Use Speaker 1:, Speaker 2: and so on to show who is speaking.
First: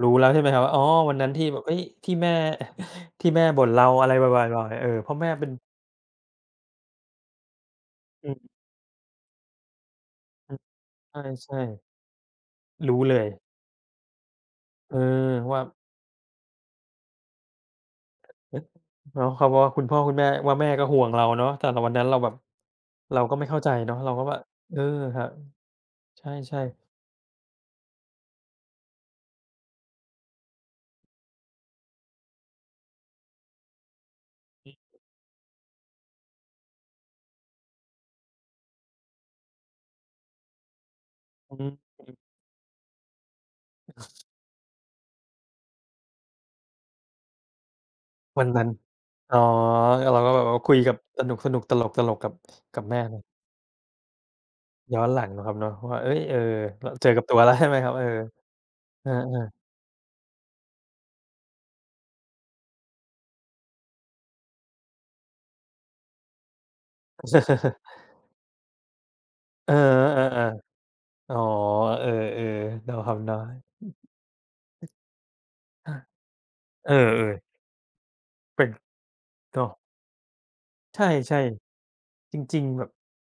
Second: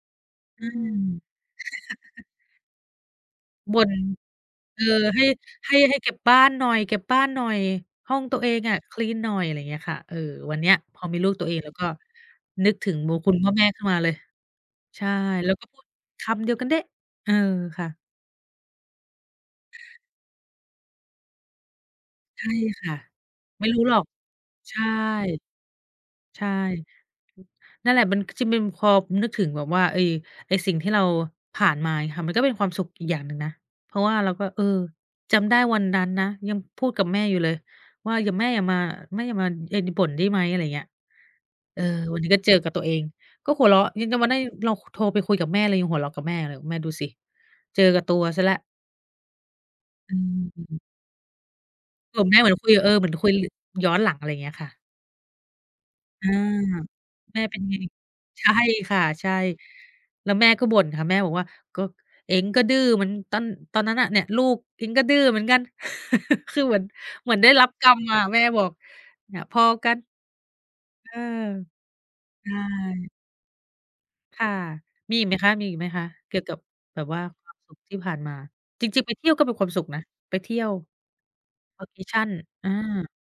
Speaker 1: รู้แล้วใช่ไหมครั
Speaker 2: อ
Speaker 1: บ
Speaker 2: ื
Speaker 1: ว่า อ๋อ วันนั้นท
Speaker 2: ม
Speaker 1: ี่แบบ เฮ้ย ที่แม่ ที่แม่บ่น
Speaker 2: บ
Speaker 1: เร
Speaker 2: ่
Speaker 1: า
Speaker 2: น
Speaker 1: อะไรประมาณ ประมาณนี
Speaker 2: เ
Speaker 1: ้
Speaker 2: อ
Speaker 1: เ
Speaker 2: อ
Speaker 1: ออ เพราะ
Speaker 2: ให
Speaker 1: แ
Speaker 2: ้
Speaker 1: ม่เป็น
Speaker 2: ให้ ให้เก็บบ้านหน่อย เก็บบ้านหน่อย ห้อง
Speaker 1: อื
Speaker 2: ตัว
Speaker 1: ม
Speaker 2: เองอะคลีนหน่อย อะไรอย่างเงี้ยค่ะ เอ่อ
Speaker 1: อื
Speaker 2: วั
Speaker 1: ม
Speaker 2: นเนี้ยพอมีลูกตั
Speaker 1: ใช
Speaker 2: วเอ
Speaker 1: ่
Speaker 2: งแล้วก็นึกถ
Speaker 1: ๆ ร
Speaker 2: ึ
Speaker 1: ู้
Speaker 2: งบ
Speaker 1: เ
Speaker 2: ุ
Speaker 1: ล
Speaker 2: ญ
Speaker 1: ย
Speaker 2: คุณพ่อแม่ขึ้นมาเลย
Speaker 1: เออ
Speaker 2: ใช่ แล้
Speaker 1: ว
Speaker 2: ว
Speaker 1: ่า
Speaker 2: ก็พูดคำเดียวกันเด๊ะ เออ ค่ะ
Speaker 1: เนาะ เขาก็ว่าคุณพ่อคุณแม่ ว่า แม่ก็ห่วงเราเนาะ แต่กับวันนั้นเราแบบ
Speaker 2: ใช่ค่ะ
Speaker 1: เราก็ไม่เข้า
Speaker 2: ไม่
Speaker 1: ใจ
Speaker 2: รู้
Speaker 1: เน
Speaker 2: ห
Speaker 1: า
Speaker 2: ร
Speaker 1: ะ
Speaker 2: อก
Speaker 1: เราก็ว่า
Speaker 2: ใ
Speaker 1: เ
Speaker 2: ช
Speaker 1: ออ
Speaker 2: ่
Speaker 1: ครับ ใ
Speaker 2: ใช่
Speaker 1: ช่ ๆ
Speaker 2: นั่นแหละมัน จริงมัน พอนึกถึงแบบว่าไอ้ ไอ้สิ่งที่เราผ่านมางี้ค่ะ มันก็เป็นความสุขอีกอย่างหนึ่งนะ เพราะว่าเราก็ เออ
Speaker 1: อืม
Speaker 2: จำได้วันนั้นนะ ยังพูดกับแม่อยู่เลยว่า "อย่า แม่อย่ามา แม่อย่ามาไอ้ น บ่นได้ไหม?" อะไรอย่างเงี้ย
Speaker 1: อือฮึ
Speaker 2: เออ
Speaker 1: อือฮึ
Speaker 2: วันนี้ก็เจอกับตัวเอง ก็หัวเราะ ยังต้องมาได้ เราโทรไปคุยกับแม่ เรายังหัวเราะกับแม่เลย "แม่ดูสิ เจอกับตัวเส
Speaker 1: ว
Speaker 2: ีย
Speaker 1: ัน
Speaker 2: แล้ว"
Speaker 1: นั้น อ๋อ อือ
Speaker 2: อ
Speaker 1: เร
Speaker 2: ื
Speaker 1: าก็แบบว่าคุย
Speaker 2: ม
Speaker 1: กับ สนุก ๆ ตล
Speaker 2: คุ
Speaker 1: ก
Speaker 2: ย
Speaker 1: ๆ
Speaker 2: กั
Speaker 1: กั
Speaker 2: บแ
Speaker 1: บ
Speaker 2: ม่เหมือนคุย
Speaker 1: ก
Speaker 2: กั
Speaker 1: ั
Speaker 2: บ
Speaker 1: บ
Speaker 2: เอ
Speaker 1: แ
Speaker 2: อ
Speaker 1: ม่
Speaker 2: เหมือน
Speaker 1: น่ะ
Speaker 2: คุยย้อนหลัง อะไรเงี้ยค่ะ
Speaker 1: ย้อนหลังเนาะครับเนาะ ก็ว่า เฮ้ย
Speaker 2: อ
Speaker 1: เ
Speaker 2: า
Speaker 1: ออ ล เจอกับตั
Speaker 2: แ
Speaker 1: ว
Speaker 2: ม่
Speaker 1: แล้
Speaker 2: เ
Speaker 1: ว
Speaker 2: ป็
Speaker 1: ใ
Speaker 2: น
Speaker 1: ช่ไ
Speaker 2: ไ
Speaker 1: ห
Speaker 2: ง
Speaker 1: มครับ? เออ
Speaker 2: ใช่ค่ะ
Speaker 1: เออ
Speaker 2: ใช่
Speaker 1: ๆ
Speaker 2: แล้วแม่ก็บ่นค่ะ แม่บอกว่า "ก็ เอ็งก็ดื้อเหมือนตอน ตอนนั้นน่ะ เนี่ยลูกเอ็งก็ดื้อเหมือนกัน" คือเหมือน เหมือนได้รับกรรมมา แม่บอก เนี่ยพอ
Speaker 1: เออ
Speaker 2: กัน
Speaker 1: อา
Speaker 2: เออ
Speaker 1: ๆ อ๋อ เออ
Speaker 2: ใช่
Speaker 1: ๆ เนาะครับเนาะ
Speaker 2: ค่ะ มีอีกไหมคะ มีอีกไหม
Speaker 1: อา
Speaker 2: คะ เกี่ยวกับ
Speaker 1: เออ
Speaker 2: แบบว่า
Speaker 1: ๆ
Speaker 2: ความสุขที่ผ่านมา?
Speaker 1: เป็น
Speaker 2: จริง ๆ ไปเที่ยวก็เป็น
Speaker 1: เน
Speaker 2: คว
Speaker 1: า
Speaker 2: าม
Speaker 1: ะ
Speaker 2: สุขนะ ไปเที่ยว
Speaker 1: ใช่
Speaker 2: Vacation
Speaker 1: ๆ จริง
Speaker 2: อ
Speaker 1: ๆ แบบ
Speaker 2: า